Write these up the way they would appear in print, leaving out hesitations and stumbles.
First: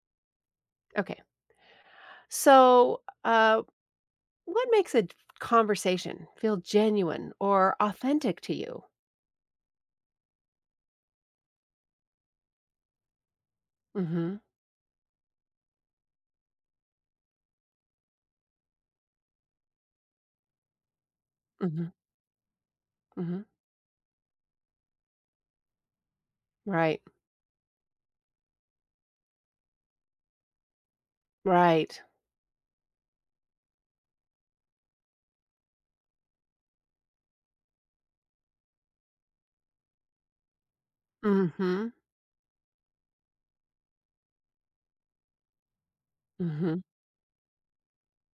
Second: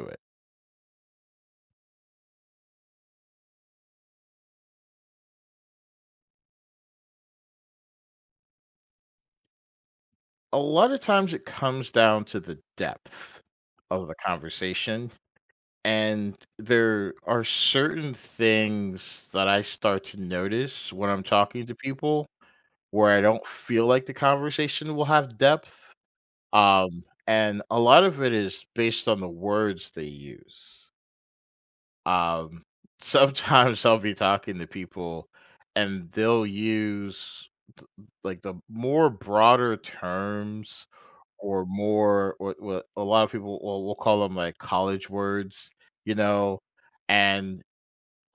To it. Okay. So, what makes a conversation feel genuine or authentic to you? A lot of times it comes down to the depth of the Mm-hmm. conversation. And there are certain things that I start to notice when I'm talking to Mm-hmm. people where I Mm-hmm. don't feel like the conversation will have depth. Right. And a lot of it is based on the words they use. Right. Um, Sometimes I'll be talking to people and they'll use like the more broader terms or Mm-hmm. more what a lot of people will we'll call them like college words, you know, Mm-hmm. and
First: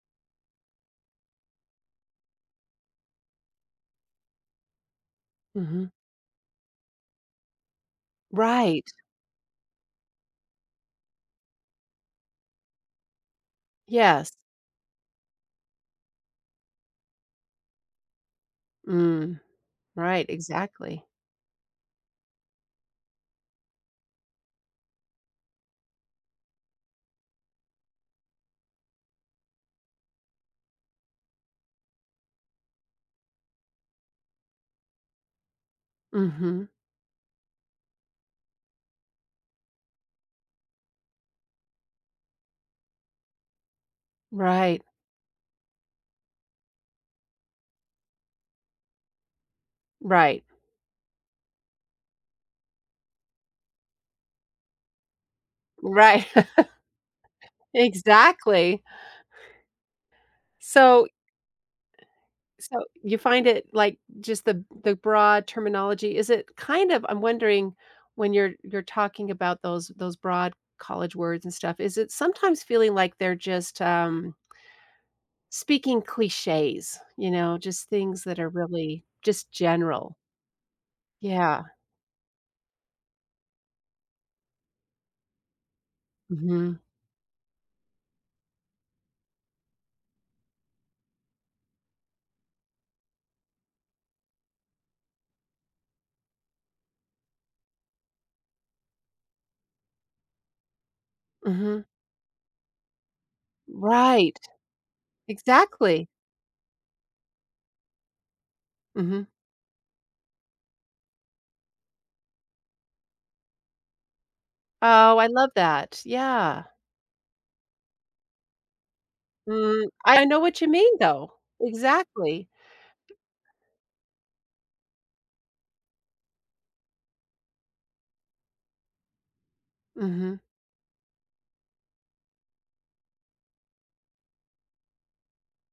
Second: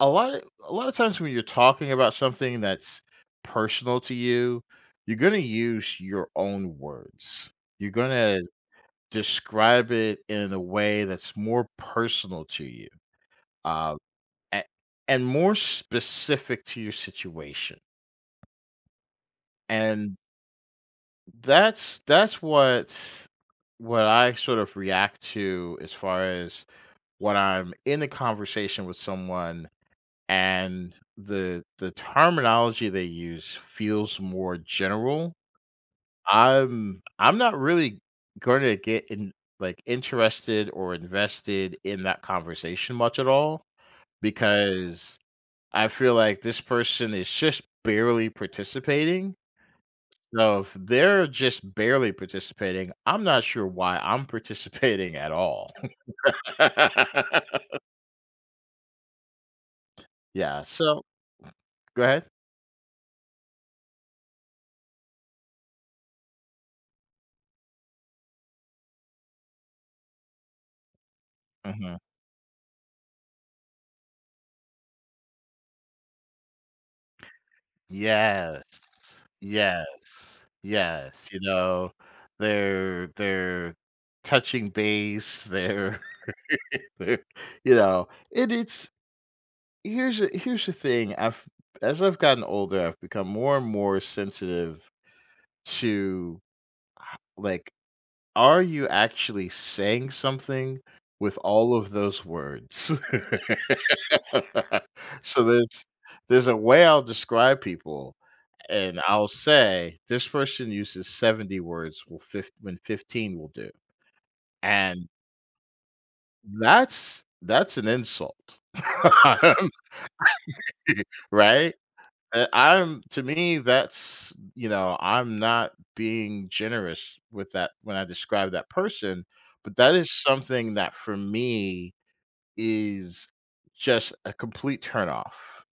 a lot of a lot of times when you're talking about something that's personal to you, you're gonna Mm-hmm. use your own words. You're gonna Right. describe it in a way that's more personal to you, uh, Yes. a- and more specific to your situation. Mm. And Right. Exactly. that's what I sort of react to as far as when I'm in a conversation with someone and the terminology they use feels more general. Mm-hmm. I'm not really going to get in like interested or invested in that conversation much at all Right. because I feel like this person is just barely participating. Right. So if they're just barely participating, I'm not sure why I'm participating at all. Right. Exactly. Yeah. So So, go ahead. So, you find it, like, just the broad terminology, is it kind of, I'm wondering, when you're talking about those broad college words and stuff, Mm-hmm. is it sometimes feeling like they're just, speaking cliches, just things that are really Yes. just Yes. general? Yes, you Yeah. know, they're touching base, they're Mhm. they're you know, and it's here's the thing, I've as I've gotten older, I've become more and more sensitive to, like, are you actually saying something with all Mhm. of those words? Right. So Exactly. there's a way I'll describe people. And Mhm. I'll say, "This person uses 70 words will fif when 15 will do." And Oh, I love that. Yeah. that's an insult. I I know what you mean, mean, though. right? Exactly. I'm To me, that's you know, I'm not being generous with that when I describe that person, but that is Mhm. something that for me is just a complete turn-off.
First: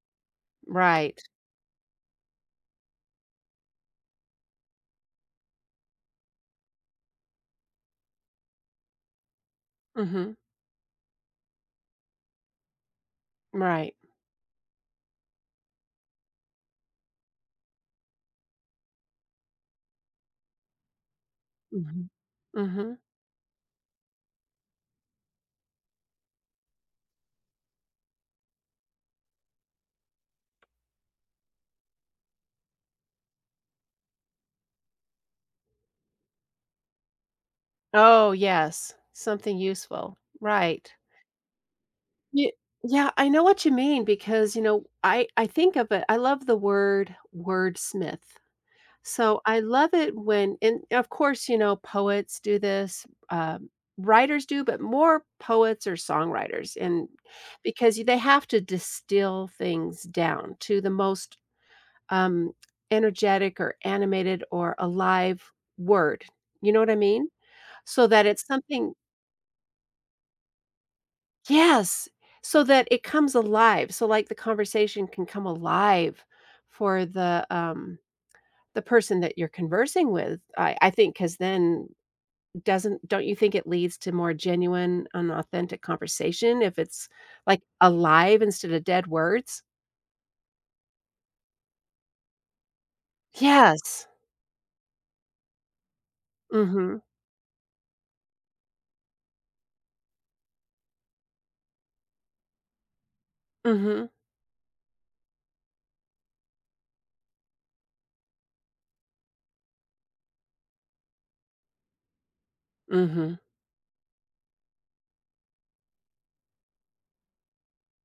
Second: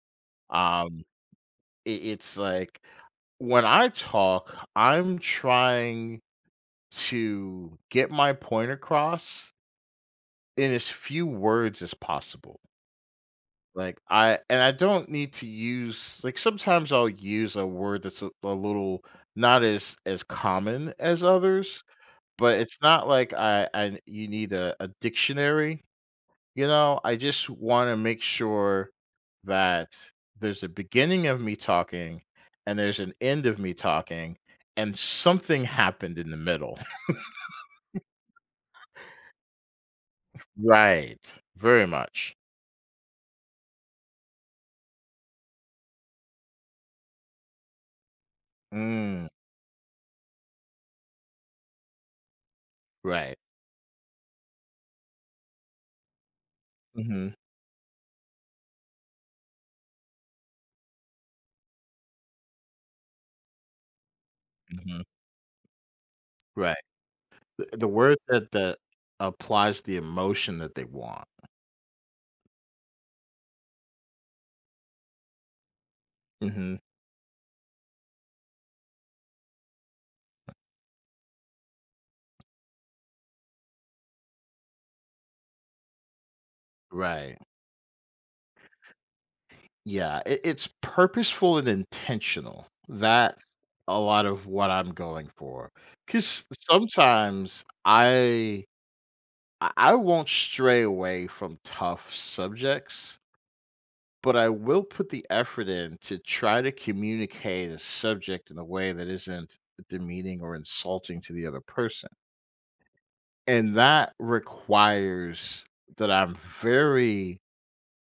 Um, Right. I It's like, when I talk, I'm trying to get my point across Mhm. in as few words as possible. Right. I don't need to use like sometimes I'll use a word that's a little not as common as others, Mhm. but it's Mhm. not like I you need a dictionary, you know? I just want to make sure that there's a beginning of me talking and there's an end of me talking and something happened in the middle. Oh, yes, something useful, right. Right. Very much. Ye yeah, I know what you mean because, I think of it. I love the word wordsmith. Mm, So, I love it when and, of course, poets do this, right. Writers do, but more poets or songwriters and Mhm, because they have to distill things down to the most, um, energetic or animated or mhm, alive word, you right. know what I mean? The So word that it's that that something. applies the emotion that they want. Yes, so that it comes alive, so, like, the conversation can come alive Mhm, for the person that you're conversing with, I think because then doesn't don't you think it leads to more genuine and authentic conversation if it's, right. like, alive instead of dead words? Yeah, it it's purposeful and intentional. That's a Yes. lot of what I'm going for. Because Mhm, sometimes I won't stray away from tough subjects, mhm, but I will put the effort in to try to communicate a subject in a way that isn't demeaning or insulting to the other person. mhm, And that requires that I'm very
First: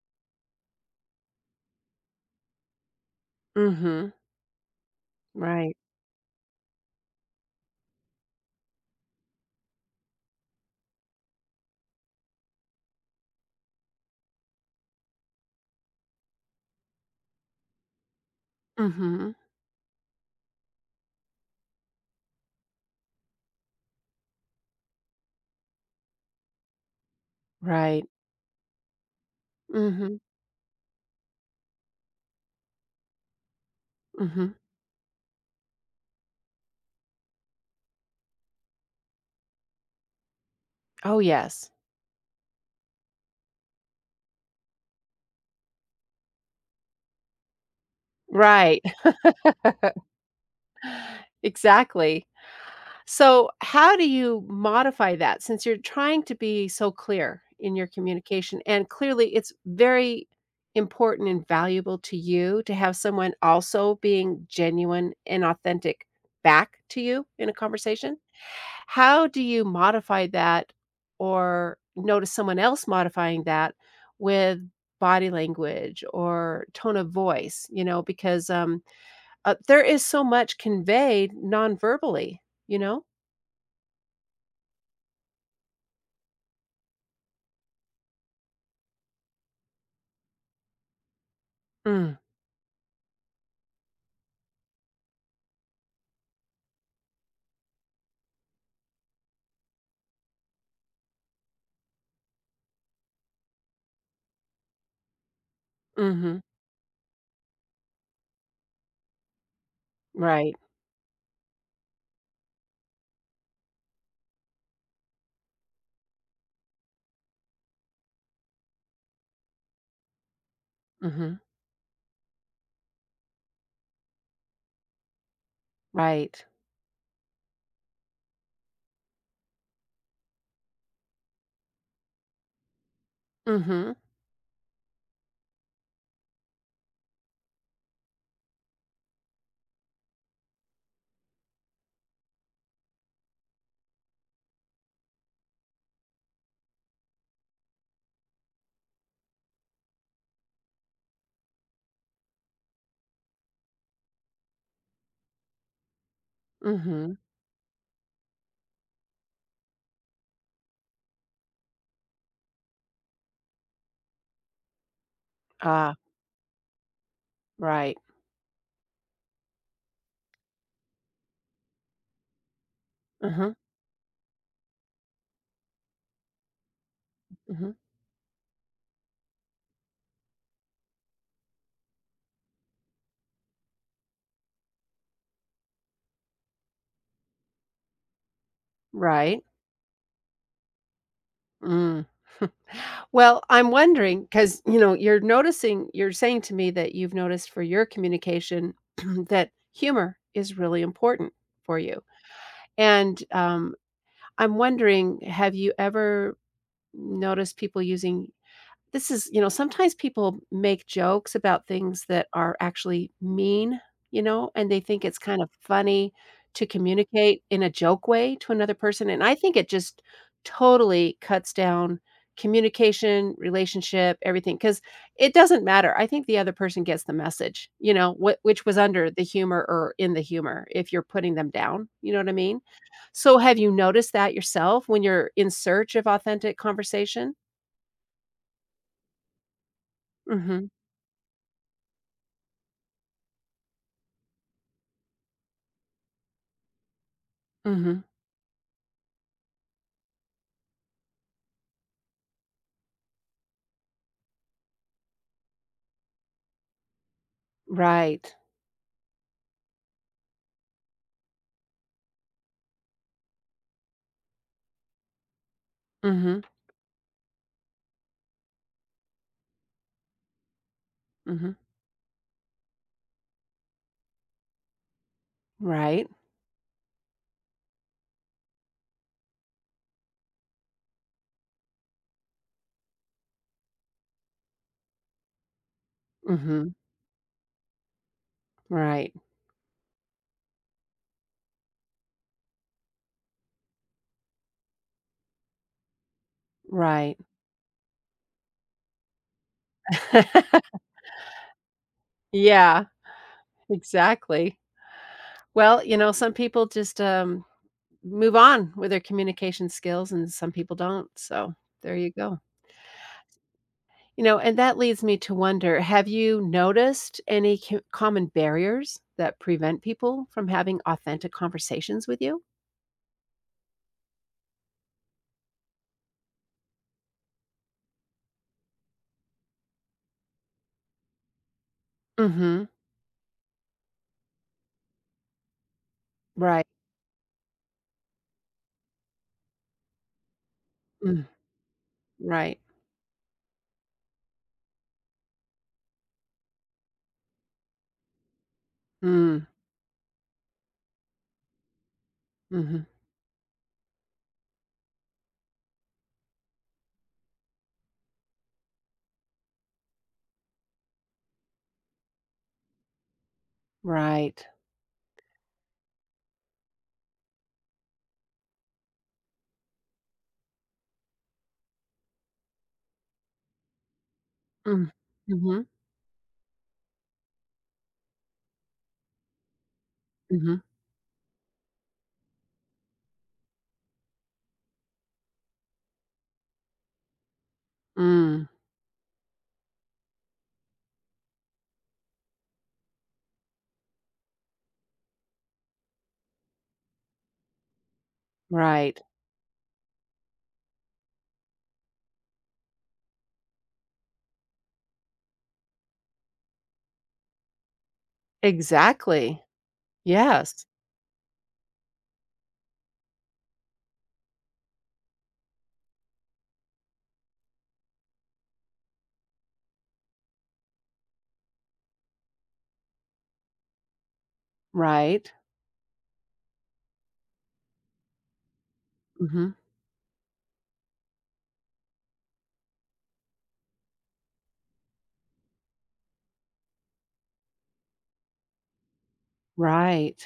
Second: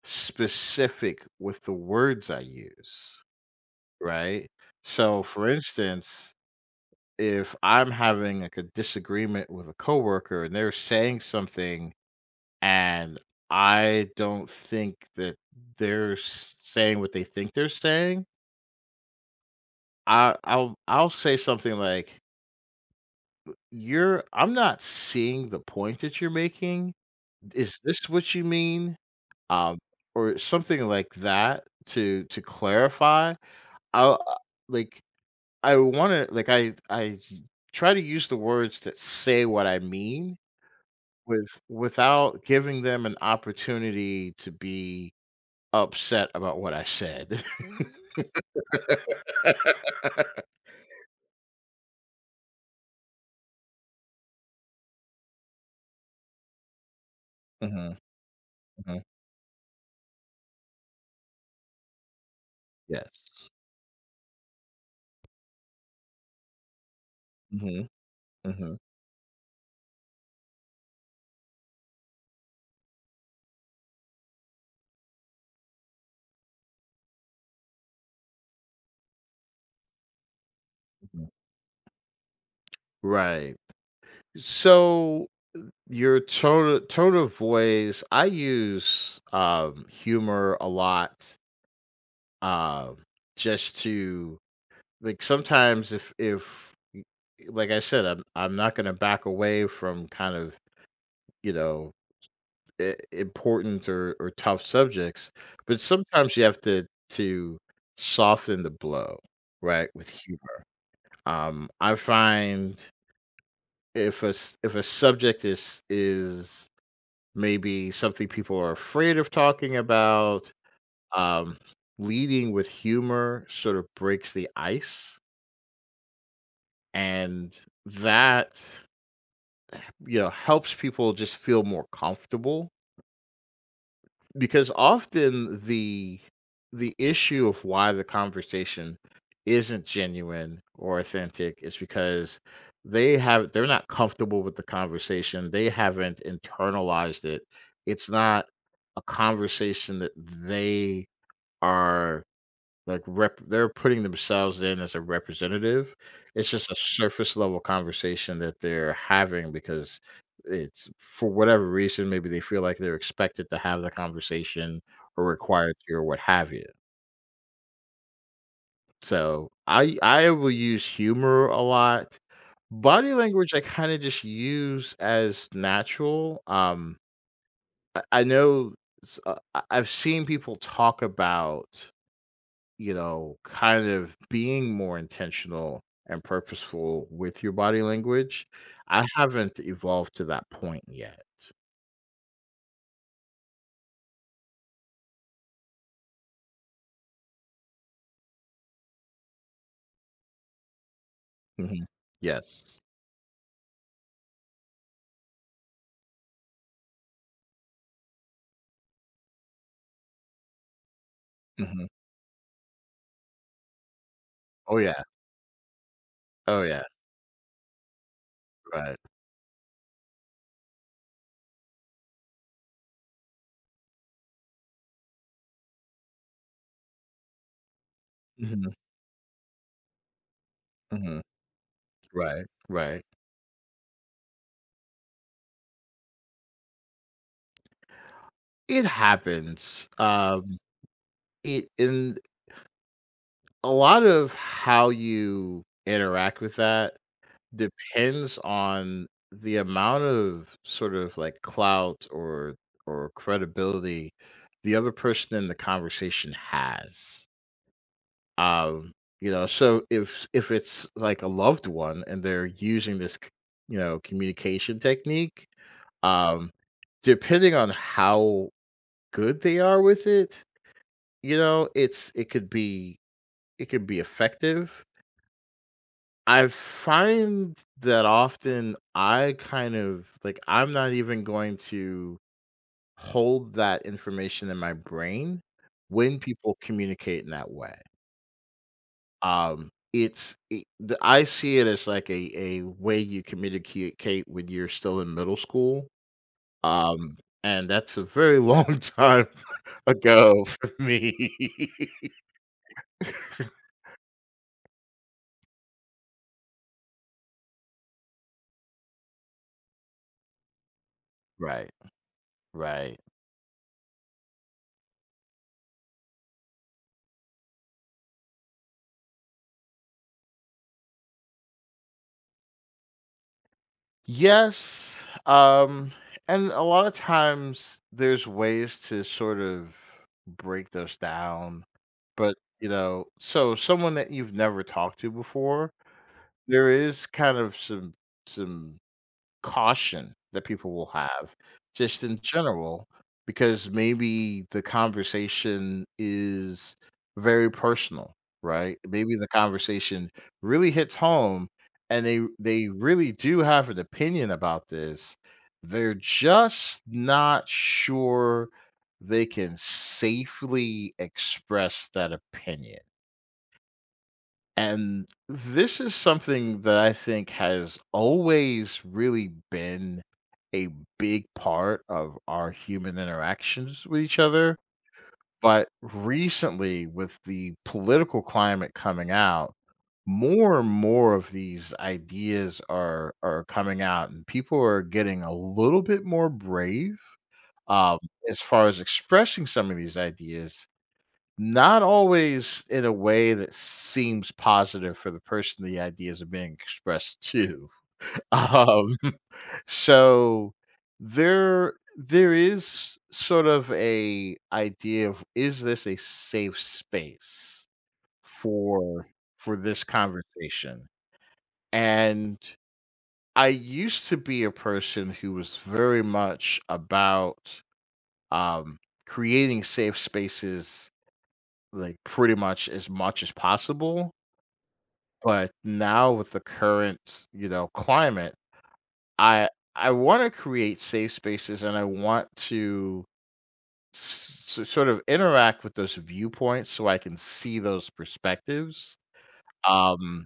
specific with the words I use, mhm, right? So, for right. instance, if I'm having like a disagreement with a coworker and they're saying something and I don't think that saying what they think they're saying, Mhm, I'll say something like, "You're I'm not seeing the point that you're making. Is right. this what you mean?" um, Mhm, or something like that to clarify. I'll uh, mhm. like I want to like I try to use the words that say what I mean Oh, yes. without giving them an opportunity to be upset about what I said. Right. Exactly. So, how do you modify that since you're trying to be so clear in your Mhm, communication? And mhm, clearly, it's very important and valuable to you to have yes. someone also being genuine and authentic back to you in a Hmm, conversation. hmm. How do you modify that or notice someone else modifying that with body language or tone of voice, because there is so much conveyed non-verbally you know Right. So your tone of voice, I use humor a lot Mm, um just to like sometimes if I said I'm not going to back away from kind of you know important or tough subjects but sometimes mhm, you have to to soften the blow right with right, humor. I find if if a subject is maybe something people are afraid of talking about. mhm, um Leading with humor sort of breaks the ice right, and that you know helps people just feel more comfortable mhm, because often the issue of why the conversation isn't genuine or authentic is because they're not comfortable with the conversation, they haven't internalized it, it's not a conversation that they are. Like, rep they're putting themselves in as a representative. It's just a mhm, surface level conversation that they're having because it's for whatever reason, maybe they feel like they're expected to have the conversation or required to ah, or what have you. right, So, I will use humor a lot. Body language, mhm, I kinda just use as natural. Mhm, I know s I I've seen people talk about you know, kind of being more intentional and purposeful with your body language. I right, haven't evolved to that point yet. mm. Well, I'm wondering because you're noticing you're saying to me that you've noticed for your communication that humor is really important for Mhm. you, Yes. and, I'm wondering, have you ever noticed people using. This is, sometimes people make jokes about Mhm. things that are actually mean, and Oh, they yeah. think it's kind of funny Oh, to yeah. communicate in a joke way to another Right. person, and I think it just totally cuts down communication, relationship, everything, because it doesn't matter. I think the other person gets the message, what which Mhm. was under the humor or in the humor if you're Mhm. putting them down, you know what I Right. mean? Right. So, have you noticed that yourself when you're in search of authentic conversation? It happens. Mhm, It in a lot of how you interact with that mhm. depends on the amount of sort of like clout or credibility the other person in the conversation has. Right. Um, you know, so if it's like a loved one and they're using this, you know, communication technique, Mhm, um, depending on how good they are with it, you mhm. know, it could be effective. Right. I find that often I kind of like I'm not even going to hold that information in my brain when people Mhm. communicate in that way. Right. It's I see it as like a way you communicate when you're still in middle school. Um, Right. and that's a very long time ago for me. Yeah, exactly. Well, some people just, move on with their communication skills and some people don't, so right, there you go. right. And that leads me to wonder, have you noticed any co common barriers that prevent people from having authentic conversations with you? Yes, and a lot of times there's ways to sort of break those down, but, Mhm. you know so someone that you've never talked to before, Right. there is kind of some caution that people will Mm. have just in Right. general because maybe the conversation is very personal, right? Maybe the Mm. conversation really hits home and they Mhm. really do have an opinion about this. They're just not sure they can safely express that opinion. Right. And this is something that I think has always really been a big part of our human interactions with each other. Mm. Mhm. But recently, with the political climate coming out, Mhm. more and more of these ideas are coming out, and people are getting a little bit more brave, um, as Mm. far as expressing some of these ideas not always in a way that seems positive for the person the ideas are being expressed to. Um, Right. so there is sort of a idea of is this a safe space for Exactly. for this Yes. conversation? And I used to be a person who was very much about um, creating safe spaces like pretty much as possible. Right. But now with the current, you know, climate, I Mhm. I want to create safe spaces and I want to sort of interact with those viewpoints so I can see those perspectives. Right. Um,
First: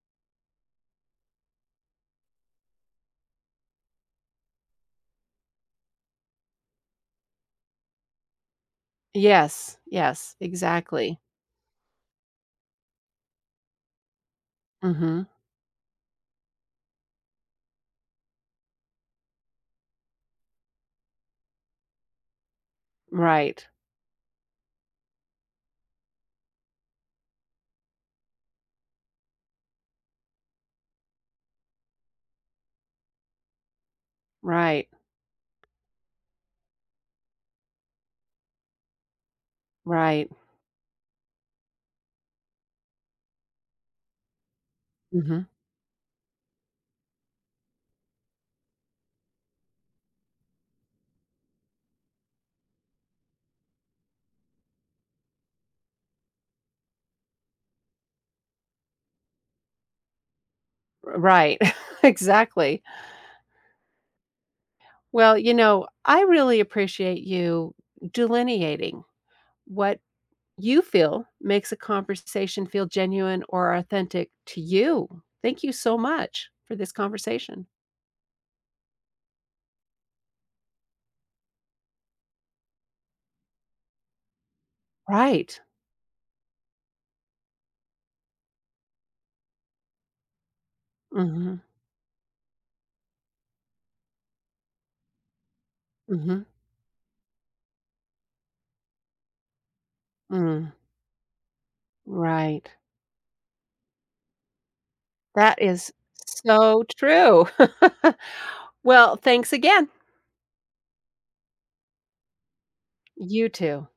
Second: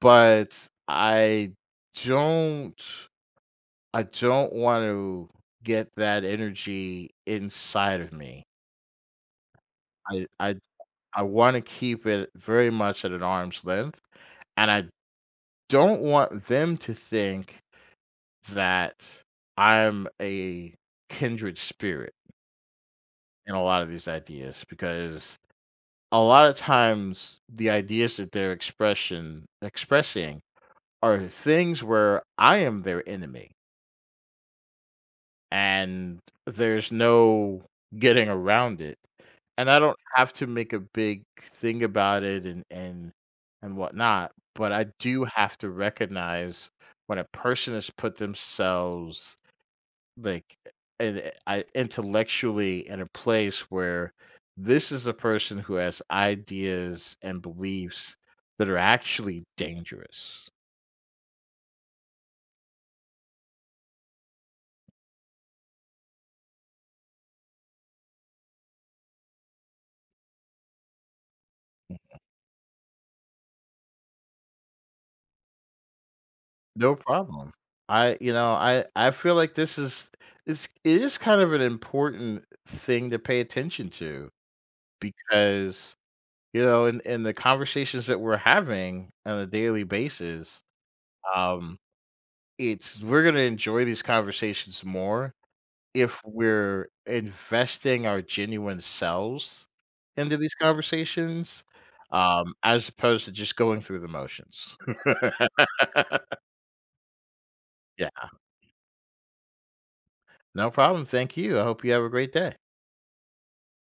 but don't I don't want to get that energy inside of me. Yes. I Yes. I Exactly. I want to keep it very much at an arm's length and I Mhm. don't want them to think that I'm a kindred spirit in a Right. lot of these ideas because a lot of times the ideas that they're expression expressing are things where I am their enemy Right. and there's no getting around it. And I don't Right. have to make a big thing about it and whatnot, but I do Mhm. have to recognize when a person has put themselves like, and I intellectually in a place where this is a person who has ideas and beliefs that are actually dangerous. Right. Exactly. Well, I really appreciate you delineating what you feel makes a conversation feel genuine or authentic to you. Thank you so much for this No problem. conversation. You know, I feel like this is this it is kind of an important thing to pay attention to Right. because you know, in the conversations that we're having on a daily basis, Mhm. um, it's we're gonna enjoy these conversations more if Mhm. we're investing our genuine selves into these Mm. conversations, Right. as opposed to just going through the motions. That is so true. Yeah, Well, thanks again. no problem. Thank you. I hope you have a great day. You too.